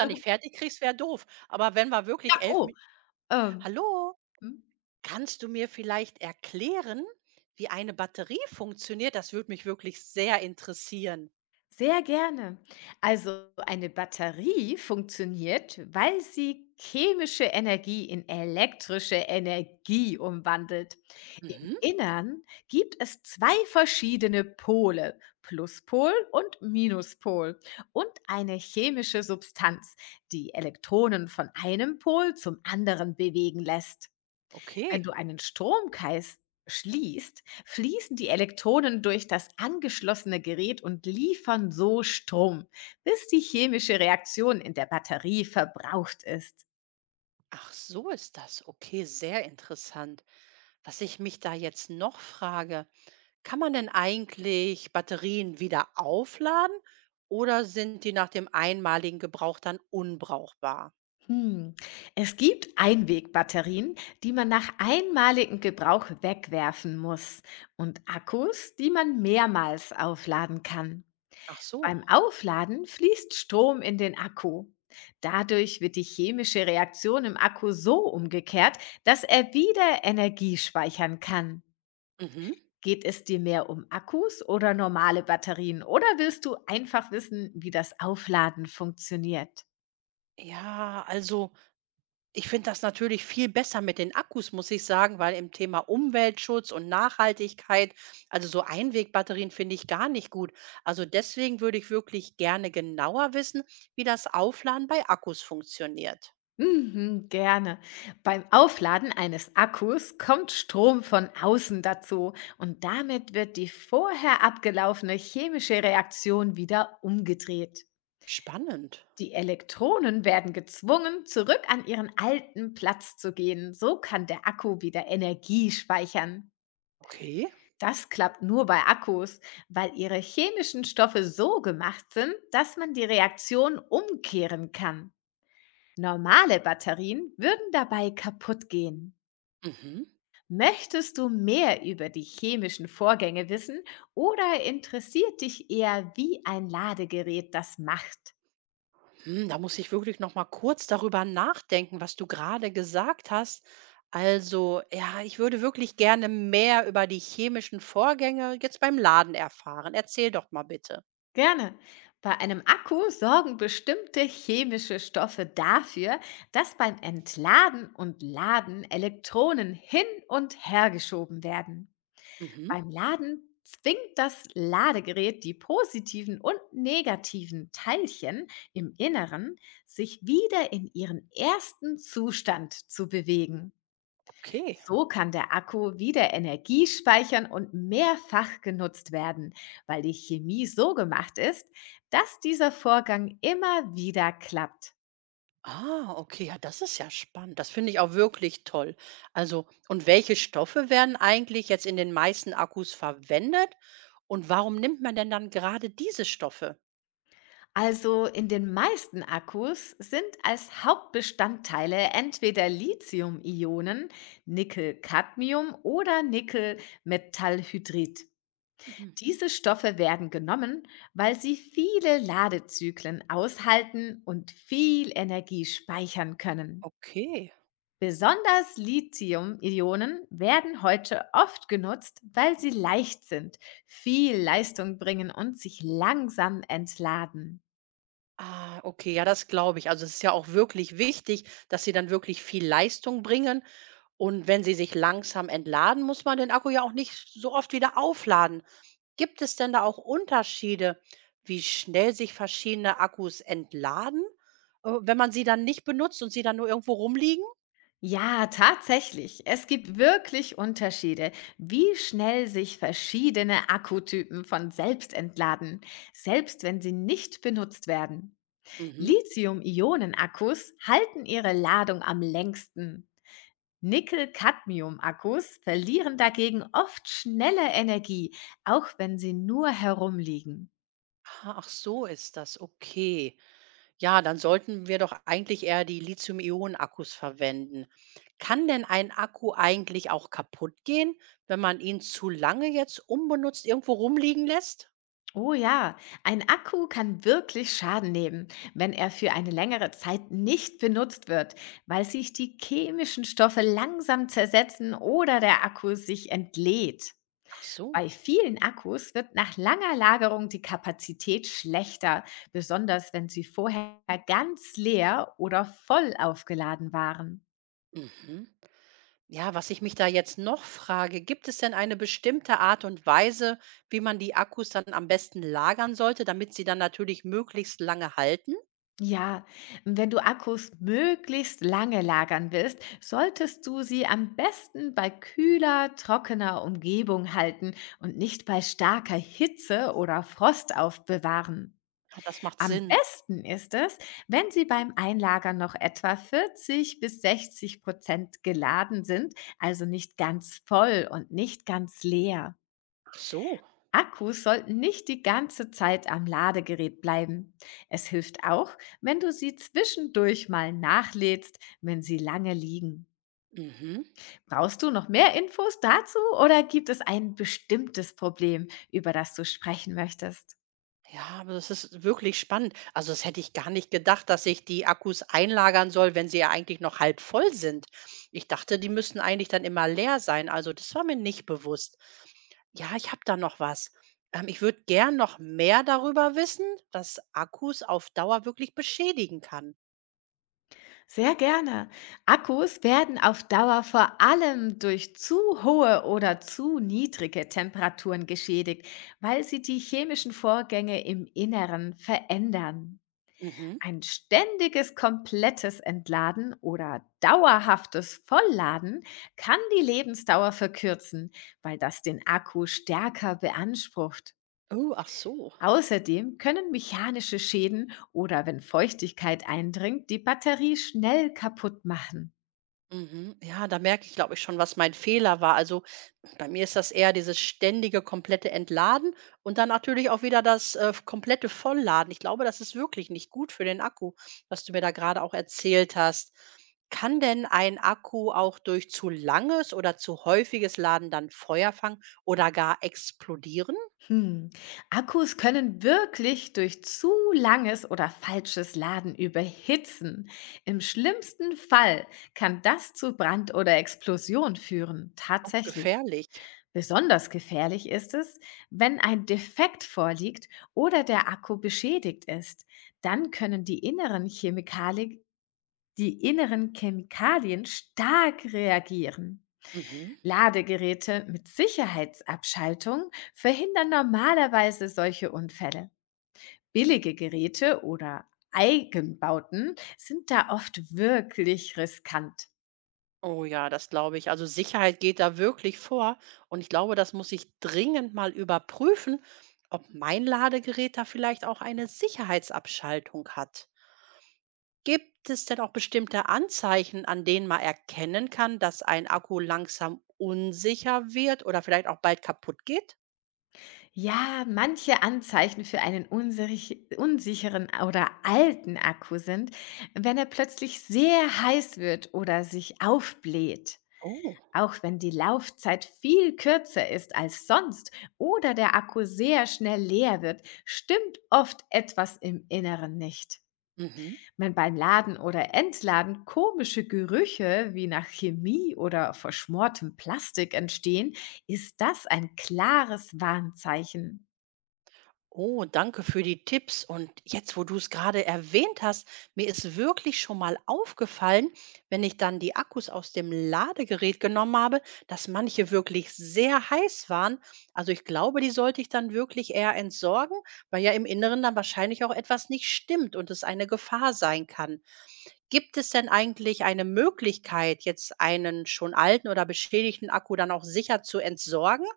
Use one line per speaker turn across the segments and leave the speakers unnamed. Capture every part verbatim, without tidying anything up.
Da nicht fertig kriegst, wäre doof. Aber wenn wir
Ja,
wirklich elf,
oh,
Mi
ähm,
„Hallo,
mhm.
kannst du mir vielleicht erklären, wie eine Batterie funktioniert? Das würde mich wirklich sehr interessieren.“
Sehr gerne. Also eine Batterie funktioniert, weil sie chemische Energie in elektrische Energie umwandelt. Im
Mhm,
Innern gibt es zwei verschiedene Pole, Pluspol und Minuspol, und eine chemische Substanz, die Elektronen von einem Pol zum anderen bewegen lässt. Wenn
okay.
du einen Stromkreis schließt, fließen die Elektronen durch das angeschlossene Gerät und liefern so Strom, bis die chemische Reaktion in der Batterie verbraucht ist.
Ach, so ist das. Okay, sehr interessant. Was ich mich da jetzt noch frage: Kann man denn eigentlich Batterien wieder aufladen oder sind die nach dem einmaligen Gebrauch dann unbrauchbar?
Hm. Es gibt Einwegbatterien, die man nach einmaligem Gebrauch wegwerfen muss und Akkus, die man mehrmals aufladen kann.
Ach so.
Beim Aufladen fließt Strom in den Akku. Dadurch wird die chemische Reaktion im Akku so umgekehrt, dass er wieder Energie speichern kann.
Mhm.
Geht es dir mehr um Akkus oder normale Batterien oder willst du einfach wissen, wie das Aufladen funktioniert?
Ja, also ich finde das natürlich viel besser mit den Akkus, muss ich sagen, weil im Thema Umweltschutz und Nachhaltigkeit, also so Einwegbatterien finde ich gar nicht gut. Also deswegen würde ich wirklich gerne genauer wissen, wie das Aufladen bei Akkus funktioniert.
Mhm, gerne. Beim Aufladen eines Akkus kommt Strom von außen dazu und damit wird die vorher abgelaufene chemische Reaktion wieder umgedreht.
Spannend.
Die Elektronen werden gezwungen, zurück an ihren alten Platz zu gehen. So kann der Akku wieder Energie speichern.
Okay.
Das klappt nur bei Akkus, weil ihre chemischen Stoffe so gemacht sind, dass man die Reaktion umkehren kann. Normale Batterien würden dabei kaputt gehen.
Mhm.
Möchtest du mehr über die chemischen Vorgänge wissen oder interessiert dich eher, wie ein Ladegerät das macht?
Hm, da muss ich wirklich noch mal kurz darüber nachdenken, was du gerade gesagt hast. Also, ja, ich würde wirklich gerne mehr über die chemischen Vorgänge jetzt beim Laden erfahren. Erzähl doch mal bitte.
Gerne. Bei einem Akku sorgen bestimmte chemische Stoffe dafür, dass beim Entladen und Laden Elektronen hin und her geschoben werden.
Mhm.
Beim Laden zwingt das Ladegerät die positiven und negativen Teilchen im Inneren, sich wieder in ihren ersten Zustand zu bewegen.
Okay.
So kann der Akku wieder Energie speichern und mehrfach genutzt werden, weil die Chemie so gemacht ist, dass dieser Vorgang immer wieder klappt.
Ah, okay, ja, das ist ja spannend. Das finde ich auch wirklich toll. Also, und welche Stoffe werden eigentlich jetzt in den meisten Akkus verwendet? Und warum nimmt man denn dann gerade diese Stoffe?
Also in den meisten Akkus sind als Hauptbestandteile entweder Lithium-Ionen, Nickel-Cadmium oder Nickel-Metallhydrid.
Mhm.
Diese Stoffe werden genommen, weil sie viele Ladezyklen aushalten und viel Energie speichern können.
Okay.
Besonders Lithium-Ionen werden heute oft genutzt, weil sie leicht sind, viel Leistung bringen und sich langsam entladen.
Ah, okay, ja, das glaube ich. Also es ist ja auch wirklich wichtig, dass sie dann wirklich viel Leistung bringen. Und wenn sie sich langsam entladen, muss man den Akku ja auch nicht so oft wieder aufladen. Gibt es denn da auch Unterschiede, wie schnell sich verschiedene Akkus entladen, äh, wenn man sie dann nicht benutzt und sie dann nur irgendwo rumliegen?
Ja, tatsächlich. Es gibt wirklich Unterschiede, wie schnell sich verschiedene Akkutypen von selbst entladen, selbst wenn sie nicht benutzt werden.
Mhm.
Lithium-Ionen-Akkus halten ihre Ladung am längsten. Nickel-Cadmium-Akkus verlieren dagegen oft schneller Energie, auch wenn sie nur herumliegen.
Ah, ach so ist das, okay. Ja, dann sollten wir doch eigentlich eher die Lithium-Ionen-Akkus verwenden. Kann denn ein Akku eigentlich auch kaputt gehen, wenn man ihn zu lange jetzt unbenutzt irgendwo rumliegen lässt?
Oh ja, ein Akku kann wirklich Schaden nehmen, wenn er für eine längere Zeit nicht benutzt wird, weil sich die chemischen Stoffe langsam zersetzen oder der Akku sich entlädt.
Ach so.
Bei vielen Akkus wird nach langer Lagerung die Kapazität schlechter, besonders wenn sie vorher ganz leer oder voll aufgeladen waren.
Mhm. Ja, was ich mich da jetzt noch frage, gibt es denn eine bestimmte Art und Weise, wie man die Akkus dann am besten lagern sollte, damit sie dann natürlich möglichst lange halten?
Ja, wenn du Akkus möglichst lange lagern willst, solltest du sie am besten bei kühler, trockener Umgebung halten und nicht bei starker Hitze oder Frost aufbewahren.
Ah, das macht
Am
Sinn.
besten ist es, wenn sie beim Einlagern noch etwa vierzig bis sechzig Prozent geladen sind, also nicht ganz voll und nicht ganz leer.
Ach so.
Akkus sollten nicht die ganze Zeit am Ladegerät bleiben. Es hilft auch, wenn du sie zwischendurch mal nachlädst, wenn sie lange liegen.
Mhm.
Brauchst du noch mehr Infos dazu oder gibt es ein bestimmtes Problem, über das du sprechen möchtest?
Ja, aber das ist wirklich spannend. Also, das hätte ich gar nicht gedacht, dass ich die Akkus einlagern soll, wenn sie ja eigentlich noch halb voll sind. Ich dachte, die müssten eigentlich dann immer leer sein. Also, das war mir nicht bewusst. Ja, ich habe da noch was. Ähm, ich würde gern noch mehr darüber wissen, was Akkus auf Dauer wirklich beschädigen kann.
Sehr gerne. Akkus werden auf Dauer vor allem durch zu hohe oder zu niedrige Temperaturen geschädigt, weil sie die chemischen Vorgänge im Inneren verändern.
Mhm.
Ein ständiges, komplettes Entladen oder dauerhaftes Vollladen kann die Lebensdauer verkürzen, weil das den Akku stärker beansprucht.
Oh, ach so.
Außerdem können mechanische Schäden oder wenn Feuchtigkeit eindringt, die Batterie schnell kaputt machen.
Mhm. Ja, da merke ich, glaube ich, schon, was mein Fehler war. Also bei mir ist das eher dieses ständige, komplette Entladen und dann natürlich auch wieder das äh, komplette Vollladen. Ich glaube, das ist wirklich nicht gut für den Akku, was du mir da gerade auch erzählt hast. Kann denn ein Akku auch durch zu langes oder zu häufiges Laden dann Feuer fangen oder gar explodieren?
Hm. Akkus können wirklich durch zu langes oder falsches Laden überhitzen. Im schlimmsten Fall kann das zu Brand oder Explosion führen.
Auch
Tatsächlich.
gefährlich.
Besonders gefährlich ist es, wenn ein Defekt vorliegt oder der Akku beschädigt ist. Dann können die inneren Chemikali- die inneren Chemikalien stark reagieren.
Mhm.
Ladegeräte mit Sicherheitsabschaltung verhindern normalerweise solche Unfälle. Billige Geräte oder Eigenbauten sind da oft wirklich riskant.
Oh ja, das glaube ich. Also Sicherheit geht da wirklich vor. Und ich glaube, das muss ich dringend mal überprüfen, ob mein Ladegerät da vielleicht auch eine Sicherheitsabschaltung hat. Gibt es denn auch bestimmte Anzeichen, an denen man erkennen kann, dass ein Akku langsam unsicher wird oder vielleicht auch bald kaputt geht?
Ja, manche Anzeichen für einen unsich unsicheren oder alten Akku sind, wenn er plötzlich sehr heiß wird oder sich aufbläht.
Oh.
Auch wenn die Laufzeit viel kürzer ist als sonst oder der Akku sehr schnell leer wird, stimmt oft etwas im Inneren nicht.
Mhm.
Wenn beim Laden oder Entladen komische Gerüche wie nach Chemie oder verschmortem Plastik entstehen, ist das ein klares Warnzeichen.
Oh, danke für die Tipps. Und jetzt, wo du es gerade erwähnt hast, mir ist wirklich schon mal aufgefallen, wenn ich dann die Akkus aus dem Ladegerät genommen habe, dass manche wirklich sehr heiß waren. Also ich glaube, die sollte ich dann wirklich eher entsorgen, weil ja im Inneren dann wahrscheinlich auch etwas nicht stimmt und es eine Gefahr sein kann. Gibt es denn eigentlich eine Möglichkeit, jetzt einen schon alten oder beschädigten Akku dann auch sicher zu entsorgen?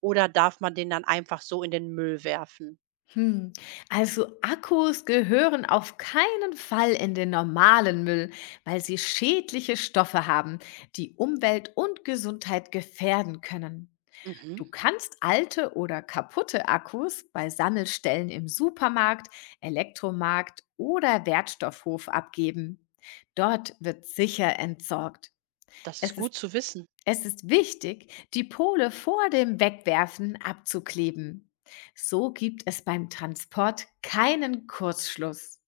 Oder darf man den dann einfach so in den Müll werfen?
Hm. Also Akkus gehören auf keinen Fall in den normalen Müll, weil sie schädliche Stoffe haben, die Umwelt und Gesundheit gefährden können.
Mhm.
Du kannst alte oder kaputte Akkus bei Sammelstellen im Supermarkt, Elektromarkt oder Wertstoffhof abgeben. Dort wird sicher entsorgt.
Das ist
Es
gut
ist
zu wissen.
es ist wichtig, die Pole vor dem Wegwerfen abzukleben. So gibt es beim Transport keinen Kurzschluss.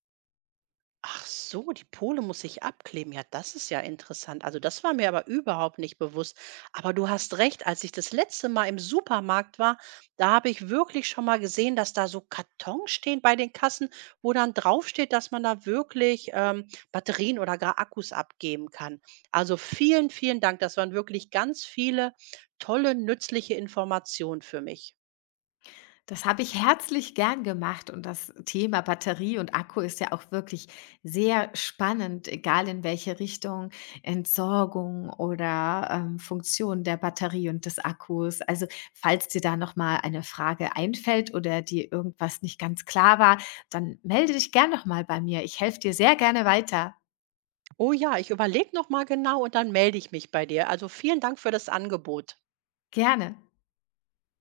Ach so, die Pole muss ich abkleben. Ja, das ist ja interessant. Also das war mir aber überhaupt nicht bewusst. Aber du hast recht, als ich das letzte Mal im Supermarkt war, da habe ich wirklich schon mal gesehen, dass da so Kartons stehen bei den Kassen, wo dann draufsteht, dass man da wirklich ähm, Batterien oder gar Akkus abgeben kann. Also vielen, vielen Dank. Das waren wirklich ganz viele tolle, nützliche Informationen für mich.
Das habe ich herzlich gern gemacht und das Thema Batterie und Akku ist ja auch wirklich sehr spannend, egal in welche Richtung, Entsorgung oder ähm, Funktion der Batterie und des Akkus. Also falls dir da nochmal eine Frage einfällt oder dir irgendwas nicht ganz klar war, dann melde dich gern nochmal bei mir. Ich helfe dir sehr gerne weiter.
Oh ja, ich überlege noch mal genau und dann melde ich mich bei dir. Also vielen Dank für das Angebot.
Gerne.